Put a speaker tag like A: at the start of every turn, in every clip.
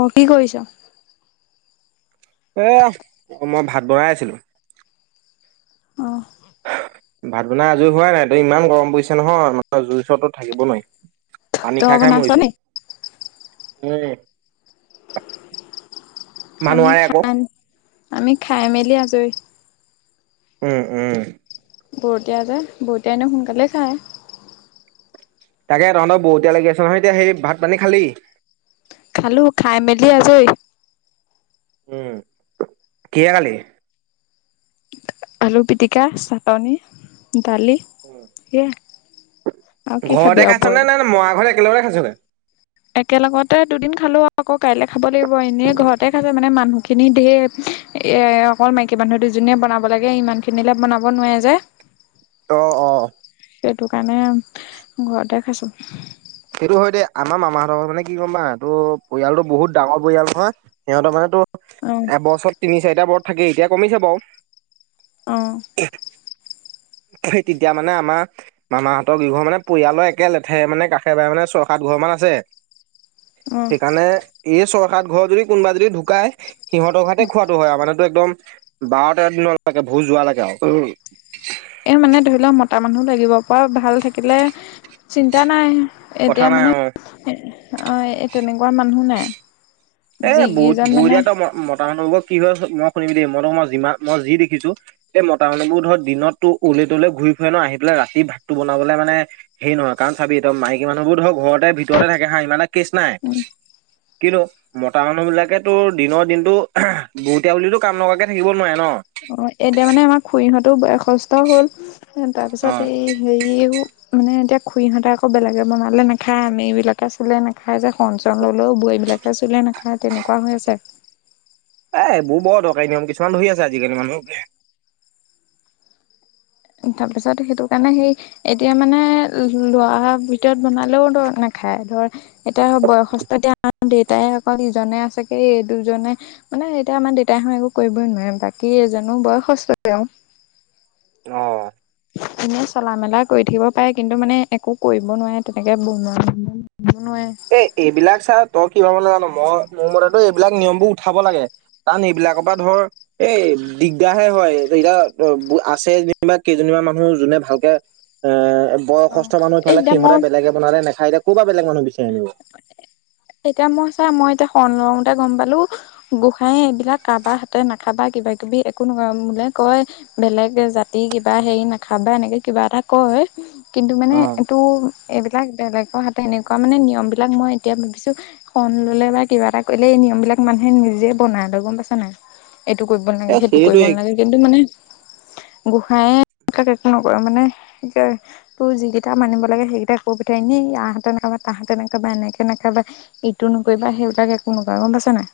A: অ কি কৰিছ?
B: এ মই ভাত বনাই আছিলো
A: অ
B: ভাত বনাই আজৰি হোৱাই নাই ত ইমান গৰম পৰিছে নহয় মান জুই ওচৰততো থাকিব নোৱাৰি পানী
A: তই
B: খাই খাই
A: বনাইছ
B: মৰিছো
A: নি
B: উম মানুহ
A: আমি
B: নোৱাৰে আকৌ
A: খান আমি খাই মেলি আজৰি
B: উম উম
A: বৰতীয়া যে বৰতীয়া এনেও সোনকালে খায়
B: তাকে তহঁতৰ বতীয়া লাগি আছে নহয় এতিয়া সেই ভাত পানী খালি
A: খালোঁ খাই মেলি আজই
B: উম কিহে খালি
A: আলু পিটিকা চাটনি দালি সেয়া
B: ঘৰতে খাইছ নে নে মৰা ঘৰত একেলগতে খাইছগে
A: একেলগতে দুদিন খালো আকৌ কাইলে খাব লাগিব এনেই ঘৰতে খাইছে মানে মানুহখিনি ধেৰ এ অকল মাইকী মানুহ দুজনীয়ে বনাব লাগে ইমানখিনিলে বনাব নোৱাৰে যে
B: অ অ
A: সেইটো কাৰণে ঘৰতে খাইছোঁ
B: সেইটো হয় দে আমাৰ মামাহঁতৰ ঘৰত মানে কি গম পায় নাই তো পৰিয়ালটো বহুত ডাঙৰ পৰিয়াল নহয় সিহঁতৰ মানে তো
A: অ
B: এবছৰ তিনি চাৰিটা বৰত থাকে এতিয়া কমিছে বাৰু
A: অ
B: [unintelligible] সেই তেতিয়া মানে আমাৰ মামাহঁতৰ কিঘৰ মানে পৰিয়ালৰ একে লেথেৰিয়ে মানে কাষ সেইবাৰে মানে ছয় সাত ঘৰ মান আছে
A: অ
B: সেইকাৰণে এই ছয় সাত ঘৰ যদি কোনোবা যদি ঢুকাই সিহঁতৰ ঘৰতে খোৱাটো হয় আও মানে একদম বাৰ তেৰ দিনৰ লৈকে ভোচ যোৱা লৈগে আৱ
A: এ মানে ধৰি লওক মতা মানুহ লাগিব পৰা ভাল থাকিলে চিন্তা নাই
B: কথা
A: এতিয়া
B: নাই
A: মানে
B: অ
A: অ তেনেকোৱা মানুহ নাই
B: এ বহুত
A: যিকেইজন মানে
B: বৰিয়া তো মতা মানুহবোৰ কি হয় মই শুনিবি দেই মই তো মই যিমান মই যি দেখিছো এই মতা মানুহবোৰ ধৰ দিনতো উলে তলে ঘূৰি ফুৰে ন আহি পেলাই ৰাতি ভাতটো বনাবলে মানে সেই নহয় কাৰণ চাবি মাইকী মানুহবোৰ ধৰক ঘৰতে ভিতৰতে থাকে হা ইমান এটা কেছ
A: উ
B: নাই কিন্তু মতা মানুহবিলাকে তোৰ দিনৰ দিনটো বুতীয়া বুলিতো কাম নকৰাকে থাকিব নোৱাৰে ন
A: অ এতিয়া মানে আমাৰ খৰিহঁতো বয়সস্থ হল তাৰপিছত
B: এ
A: এই হেৰিও মানে এতিয়া খুৰীহঁতে আকৌ বেলেগ বনালে নাখায়, আমিবিলাকে চোলে নাখায় যে হৰন-চৰন ল'লেও বোৱাৰীবিলাক লোকে চুলে নাখায় তেনেকুৱা হৈ আছে।
B: এ এইবোৰ বৰ দৰকাৰী নিয়ম কিছুমান ধৰি আছে আজিকালি মানুহ
A: তাৰপিছত সেইটো কাৰণে সেই [unintelligible] এতিয়া মানে লোৱাৰ ভিতৰত বনালেও ধৰ নাখায় ধৰ এতিয়া বয়সস্থ দিয়া দেউতাই অকল ইজনে আছে কি এই দুজনে মানে এতিয়া আমাৰ দেউতাই হা একো কৰিবই নোৱাৰে বাকী যেনো বয়সস্থ তেওঁ
B: অ
A: এনেই চলা মেলা কৰি থাকিব পাৰে কিন্তু মানে একো কৰিব নোৱাৰে তেনেকে [inaudible] নোৱাৰে
B: এ এইবিলাক ছা তই কি ভাবোঁ নাজানো মই মোৰ মতেতো এইবিলাক নিয়মবোৰ উঠাব লাগে। কাৰণ এইবিলাকৰ পৰা ধৰ এই দিগদাৰহে হয়, এতিয়া আছে যেনিবা কেইজনীমান মানুহ যোনে ভালকে - এ
A: অ
B: বয়সস্থ মানুহ
A: এই
B: ইফালে
A: এতিয়া
B: সিহঁতে
A: মই
B: বেলেগে বনালে নাখাই এতিয়া কৰ পৰা বেলেগ মানুহ বিচাৰি আনিম।
A: এতিয়া মই চোৱা মই এতিয়া শৰণ ল‌ওঁতে গম পালো। গোঁসাই এইবিলাক কাৰাবাৰ হাতেৰে নাখাবা, কিবা-কিবি একো নকয় বোলে, কয়। বেলেগ জাতি কিবা হেৰি নাখাবা এনেকে কিবা এটা কয়। কিন্তু মানে
B: অ।
A: এইটো এইবিলাক বেলেগৰ হাতে এনেকুৱা মানে নিয়মবিলাক মই এতিয়া ভাবিছোঁ - শৰণ ললে বা কিবা এটা কৰিলে এই নিয়মবিলাক মানুহে নিজে বনাই গম পাইছা নাই। এইটো কৰিব নালাগে,
B: এ
A: সেইটো কৰিব
B: সেইটোৱে
A: নালাগে, কিন্তু মানে গোঁসইয়ে এইবিলাক একো নকয়, মানে - তোৰ যিকেইটা মানিব লাগে সেইকেইটা কৈ পঠাই, এনেই এনেই আঁহতৰ মানে - তাহাঁতে এনেকুৱা বা এনেকে নখাবা ইটো নকৰিবা সেইবিলাকে একো নকয় গম পাইছা নাই।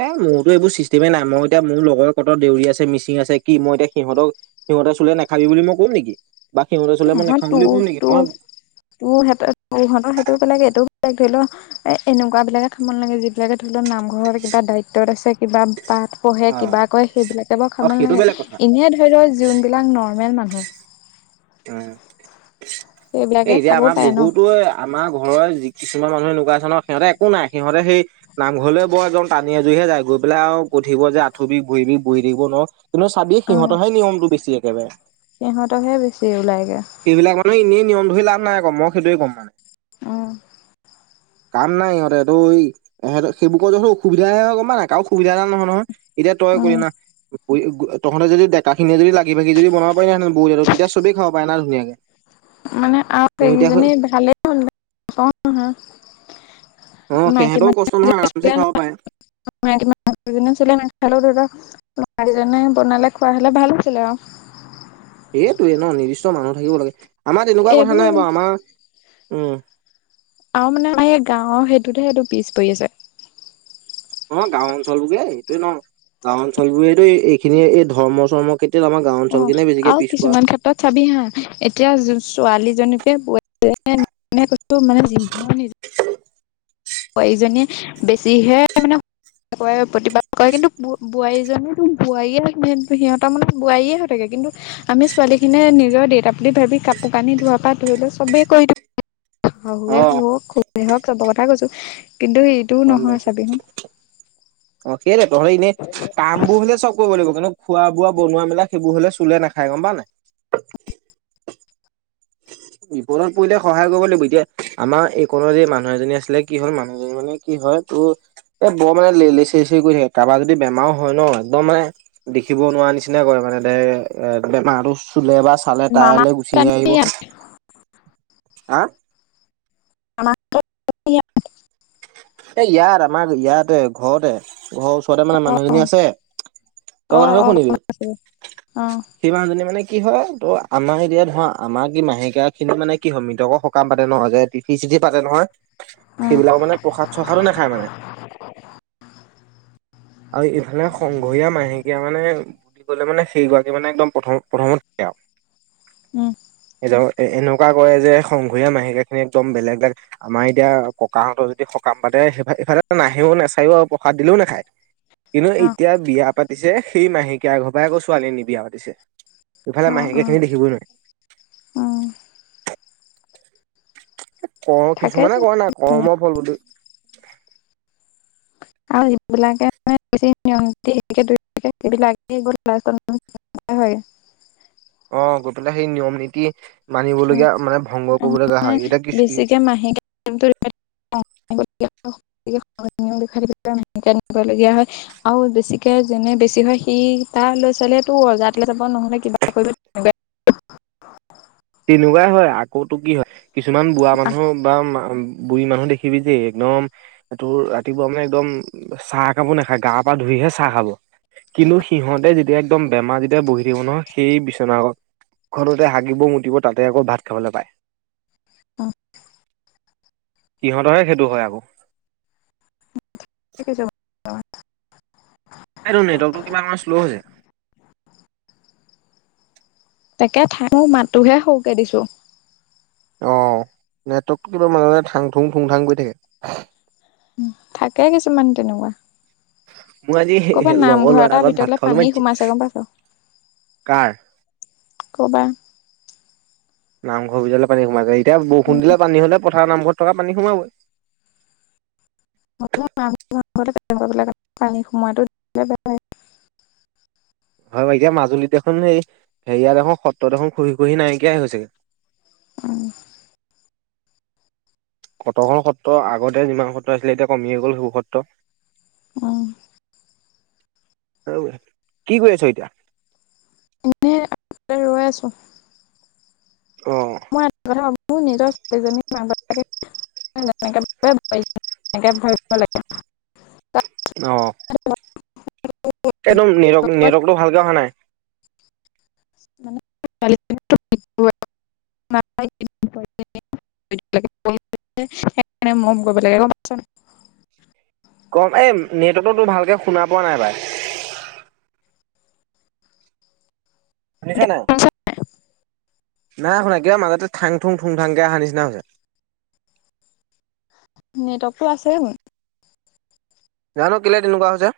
B: এ মোৰতো এইবোৰ চিষ্টেমে নাই মই এতিয়া মোৰ লগৰ কত দেউৰী আছে, মিচি আছে, কি মই এতিয়া সিহঁতক সিহঁতে চুলে নাখাবি বুলি মই ক'ম নেকি বা সিহঁতে চুলে মই নাখাম বুলি ক'ম নেকি, মই
A: তোৰহঁত তোহঁতৰ সেইটো বেলেগ এইটোও বেলেগ ধৰি ল- এ এনেকুৱা বিলাকে খাব ন লাগে যিবিলাকে ধৰি লওক নামঘৰৰ কিবা দায়িত্বত আছে কিবা পাঠ - পঢ়ে
B: অ
A: কিবা কয় সেইবিলাকে বাৰু
B: অ
A: খাব
B: সেইটো
A: নালাগে,
B: বেলেগ কথা
A: এনেই ধৰি ল যোনবিলাক নৰ্মেল মানুহ
B: উম এ
A: সেইবিলাকে
B: এতিয়া
A: খাব
B: আমাৰ
A: পাৰে ন
B: বহুতো আমাৰ ঘৰৰ যি কিছুমান মানুহে এনেকুৱা আছে ন সিহঁতে একো নাই সিহঁতে সেই নামঘৰলৈ বৰ এদম টানি আজুৰিহে যায় গৈ পেলাই আৰু কৈ থাকিব যে আঁঠু বিষ, ভৰি বিষ বহি থাকিব নোৱাৰো। কিন্তু চাবি সিহঁতৰহে নিয়মটো বেছি একেবাৰে।
A: সিহঁতহে বেছি ওলাইগে।
B: সেইবিলাকটো এনেই নিয়ম ধৰি লাভ নাই আক মই সেইটোৱেই কম।
A: উম
B: কাম নাই ইহঁতে দ‌ই - এহঁতে সেইবোৰকটো অসুবিধা হে হয় ক গম পাওঁ নাই কাৰো সুবিধা ডাল নহয়-নহয় এতিয়া তই
A: উম
B: কৰিলা ন - তহঁতে যদি ডেকাখিনি যদি লাগি-ভাগি বনাব পাৰি বহুত আৰু তেতিয়া চবে খাব। পাই ন ধুনীয়াকে।
A: মানে আম
B: কিন্তু এতিয়া
A: সেইগিজনী
B: সেই-
A: ভালেই হ'ল না ন হাঁ।
B: অঁ সিহঁতেও কষ্ট নহয় আৰামচে খাব পাৰে।
A: হ দাদা [unintelligible] লৰাকেইজনে বনালে খোৱা হলে ভাল হৈছিলে অ।
B: এইটোৱেই ন নিৰ্দিষ্ট মানুহ থাকিব লাগে, আমাৰ তেনেকুৱা কথা
A: এইবোৰ
B: নাই বাৰু আমাৰ উম
A: আমা মানে আমাৰ এই গাঁৱৰ সেইটোতহে এইটো পিছ পৰি আছে।
B: অঁ গাঁও অঞ্চল বুলিয়ে এইতোৱে ন। গাঁও অঞ্চল বোৰেতো এইখিনিয়ে এই ধৰ্ম চৰ্ম কেতিয়ত আমা গাঁও
A: অ
B: অঞ্চলখিনিয়ে বেছিকে
A: আৰু
B: পিছ পৰা।
A: কিছুমান চাবি হা, এতিয়া জো ছোৱালীজনীকে ৱে [inaudible] নে কৈছো মানে যিমান ইজি - হয় ইজনীয়ে বেছিহে মানে- কৰে আৰু‌ প্ৰতিবাদ কৰে কিন্তু বো বোৱাৰীজনীতো বোৱাৰীয়ে মেনকে সিহঁত মানে বোৱাৰীয়ে হৈ থাকে কিন্তু, আমি ছোৱালী খিনিয়ে নিজৰ দেউতা বুলি ভাবি কাপোৰ কানি ধোৱা পা ধই লই সবেই কৰি দিওঁ। শাহুৱে
B: অ
A: শুক খু ৱেহক চব কথা কৈছো কিন্তু হি
B: হৰণ লইছো। অঁ কেলে তহতি ইনেই কামবো হলে চব কৰিব লাগিব কিন্তু খোৱা বোৱা বনোৱা মেলা- বো হলে চুলে নাখাই গম পাও নাই। বিপদত পৰিলে সহায় কৰিব লাগিব এতিয়া আমা এই কণৰ যি মানুহ এজনী আছিলে কি হল মানুহ জনী মানে কি হয় তোত এ বৰ মানে লেই লেই চেই চেই কৰি থাকে কাবাৰ যদি বেমাও হয় ন একদম মানে - দেখিব নোৱাৰা নিচিনা কৰে মানে দে এ বেমাৰটো চুলে বা চা- চালে
A: মামা
B: টাইলৈ গুচিহে আহিব। হাঁ।
A: আমাকে এতিয়াক
B: এ ইয়াত আমা ইয়াতে, ঘতে ঘ ওচ ঘতে মানে মানুহজনী আছে, তই
A: অ
B: কথাটো
A: অ গম
B: শুনিবি।
A: পাইছো অ
B: সেই মাহজনী মানে কি হয় ত' আমাৰ হেৰিয়াত আমা কি মাহেকীয়া খিন মানে কি হয়, মৃতক হক কাম পাতে ন, যে টিঠি চিঠি পাতে নহয়।
A: অ
B: সেইবিলাক মানে প্ৰসাদ খাই মানে আৰু ইফালে সংঘৰীয়া মাহেকীয়া মানে হুম ক'লে মানে সেই গৰাকী মানে, একদম প্ৰথম, প্ৰথমত থাকে আও।
A: উম।
B: এ ধৰ এ এনেকুৱা কৰে যে' সংঘৰীয়া মাহেকিয়াখিনি একদম বেলেগ ব্লেক আমাৰ এতিয়া ককাহঁতৰ যদি শক কাম পাতে, সেফা এফালেটো নাহেও, নেচায়ও আৰু প্ৰসাদ দিলেও নাখায়। কিন্তু
A: অ
B: এতিয়া বিয়া পাত তিছে সেই মাহেকীয়া এঘ পাই ক ছোৱালী নি বিয়া পাতিছে। ইফালে
A: অ অ
B: মাহেকীয়া খিনি দেখিবই নোৱায়।
A: অ
B: ক
A: থাকে
B: কিছুমানে কয় নাই, কৰ্ম ফল বুলি।
A: আও যিবিলাকে নে বেছি নিয়ম নিতি হেয়িকে ধয়ি থাকে সেইবিলাকে গৈ লাচতত [unintelligible] হয়, হয়।
B: অঁ গৈ পেলাই সেই নিয়ম নীতি
A: উম
B: মানিবলগীয়া মানে ভংগ কৰিব লগা হয়। হেইতা কিছলি
A: কেমটো ৰিপাইত [unintelligible] জানিব লগিয়া হয়। আও বেছিকে যেনে বেছি হয়, সি তাৰ লৈ ছালেতো অজাত কিলে যাব, নহ'লে কিবা কয়িব
B: তিনেকুৱাই হয় আকৌতো কি হয়, কিছুমান বুৱা মানুহ বা মা বুঢ়ী মানুহ দেখিবি যে একনম এ তোৰ ৰাতিপুৱা মানে একদম চাহ একাপো নাখায়, গা-পা ধুইহে চাহ খাব। কিনো সিহঁতে যেতিয়া একদম বেমাৰ যেতিয়া বহি থাকিব নহয়, সেই বিচনা আগ ঘৰতে হাগিব, মুতিব তাতে আকৌ ভাত খাবলে পায়।
A: [unintelligible]
B: সিহঁতৰে সেইটো হয় আকৌ।
A: সিকিচেবা
B: আইটো নেটৱকৰ্টো কিবা মান শ্ল' হয়জে।
A: তাকে ঠাই মো মাততোহে সওকে দিছো।
B: অঁ, নেটৱৰ্কটো কিবা মানে মানে থাং থুং, থুং থাং কৰি থাকে।
A: উ থাকে কিছুমান তেনকুৱা।
B: মোৰ আজি
A: কবাত
B: লগৰ
A: নামঘৰ
B: ল'ৰা
A: এটাৰ
B: ঘৰত ভাত
A: ভিতলে
B: খাবলৈ
A: পানী
B: মাতিছে
A: সোমাইছে গম পাইছ?
B: কাৰ?
A: কৰবা।
B: নামঘৰ ভিতলে পানী সোমাই, এতিয়া বৰষুণ দিলে পান হ'লে পথাৰ নামঘৰত থকা পানী সোমাবই।
A: তেনেকুৱা বিলাক পানী সোমাই দে বেয়া হল। [unintelligible]
B: হয় বাৰ এতিয়া মাজুলীত দেখোন সেই, হেৰিয়াত দেখোন সত্ৰত দেখোন খুহি খুহি নাইকিয়াই হৈছোগে।
A: উ'ম।
B: কতখন সত্ৰ, আগতে যিমান সত্ৰ আছিলে এতিয়া কমিয়েই গ'ল শেৱো সত্ৰ।
A: অ'হ।
B: অ কি কৈ আছ এতিয়া?
A: এনে [unintelligible] ৰৈ আছো।
B: অ'হ।
A: মই এটা কথা ভ [unintelligible] মোৰ নিজৰ ছোৱালীজনী মাকা [unintelligible] নেকে [unintelligible]
B: অ'হ। একদম নেৰটক, নেৰটক টো ভালকে অহা নাই।
A: [unintelligible] [unintelligible] সেইকাৰণে মৰম কৰিব লাগে গম পাইছ নাই?
B: কম এই নেটততো তোৰ ভালকে শুনা পোৱা নাই বাই। শুনিছা
A: এতিয়া
B: নাই নাই শুনা কিয় মাজতে থাং থুং থুং থাংকে অহা নিছিনা হৈছে।
A: নেটৱৰ্কটো আছে মোৰ
B: জানো কেলে তেনেকুৱা হৈছে।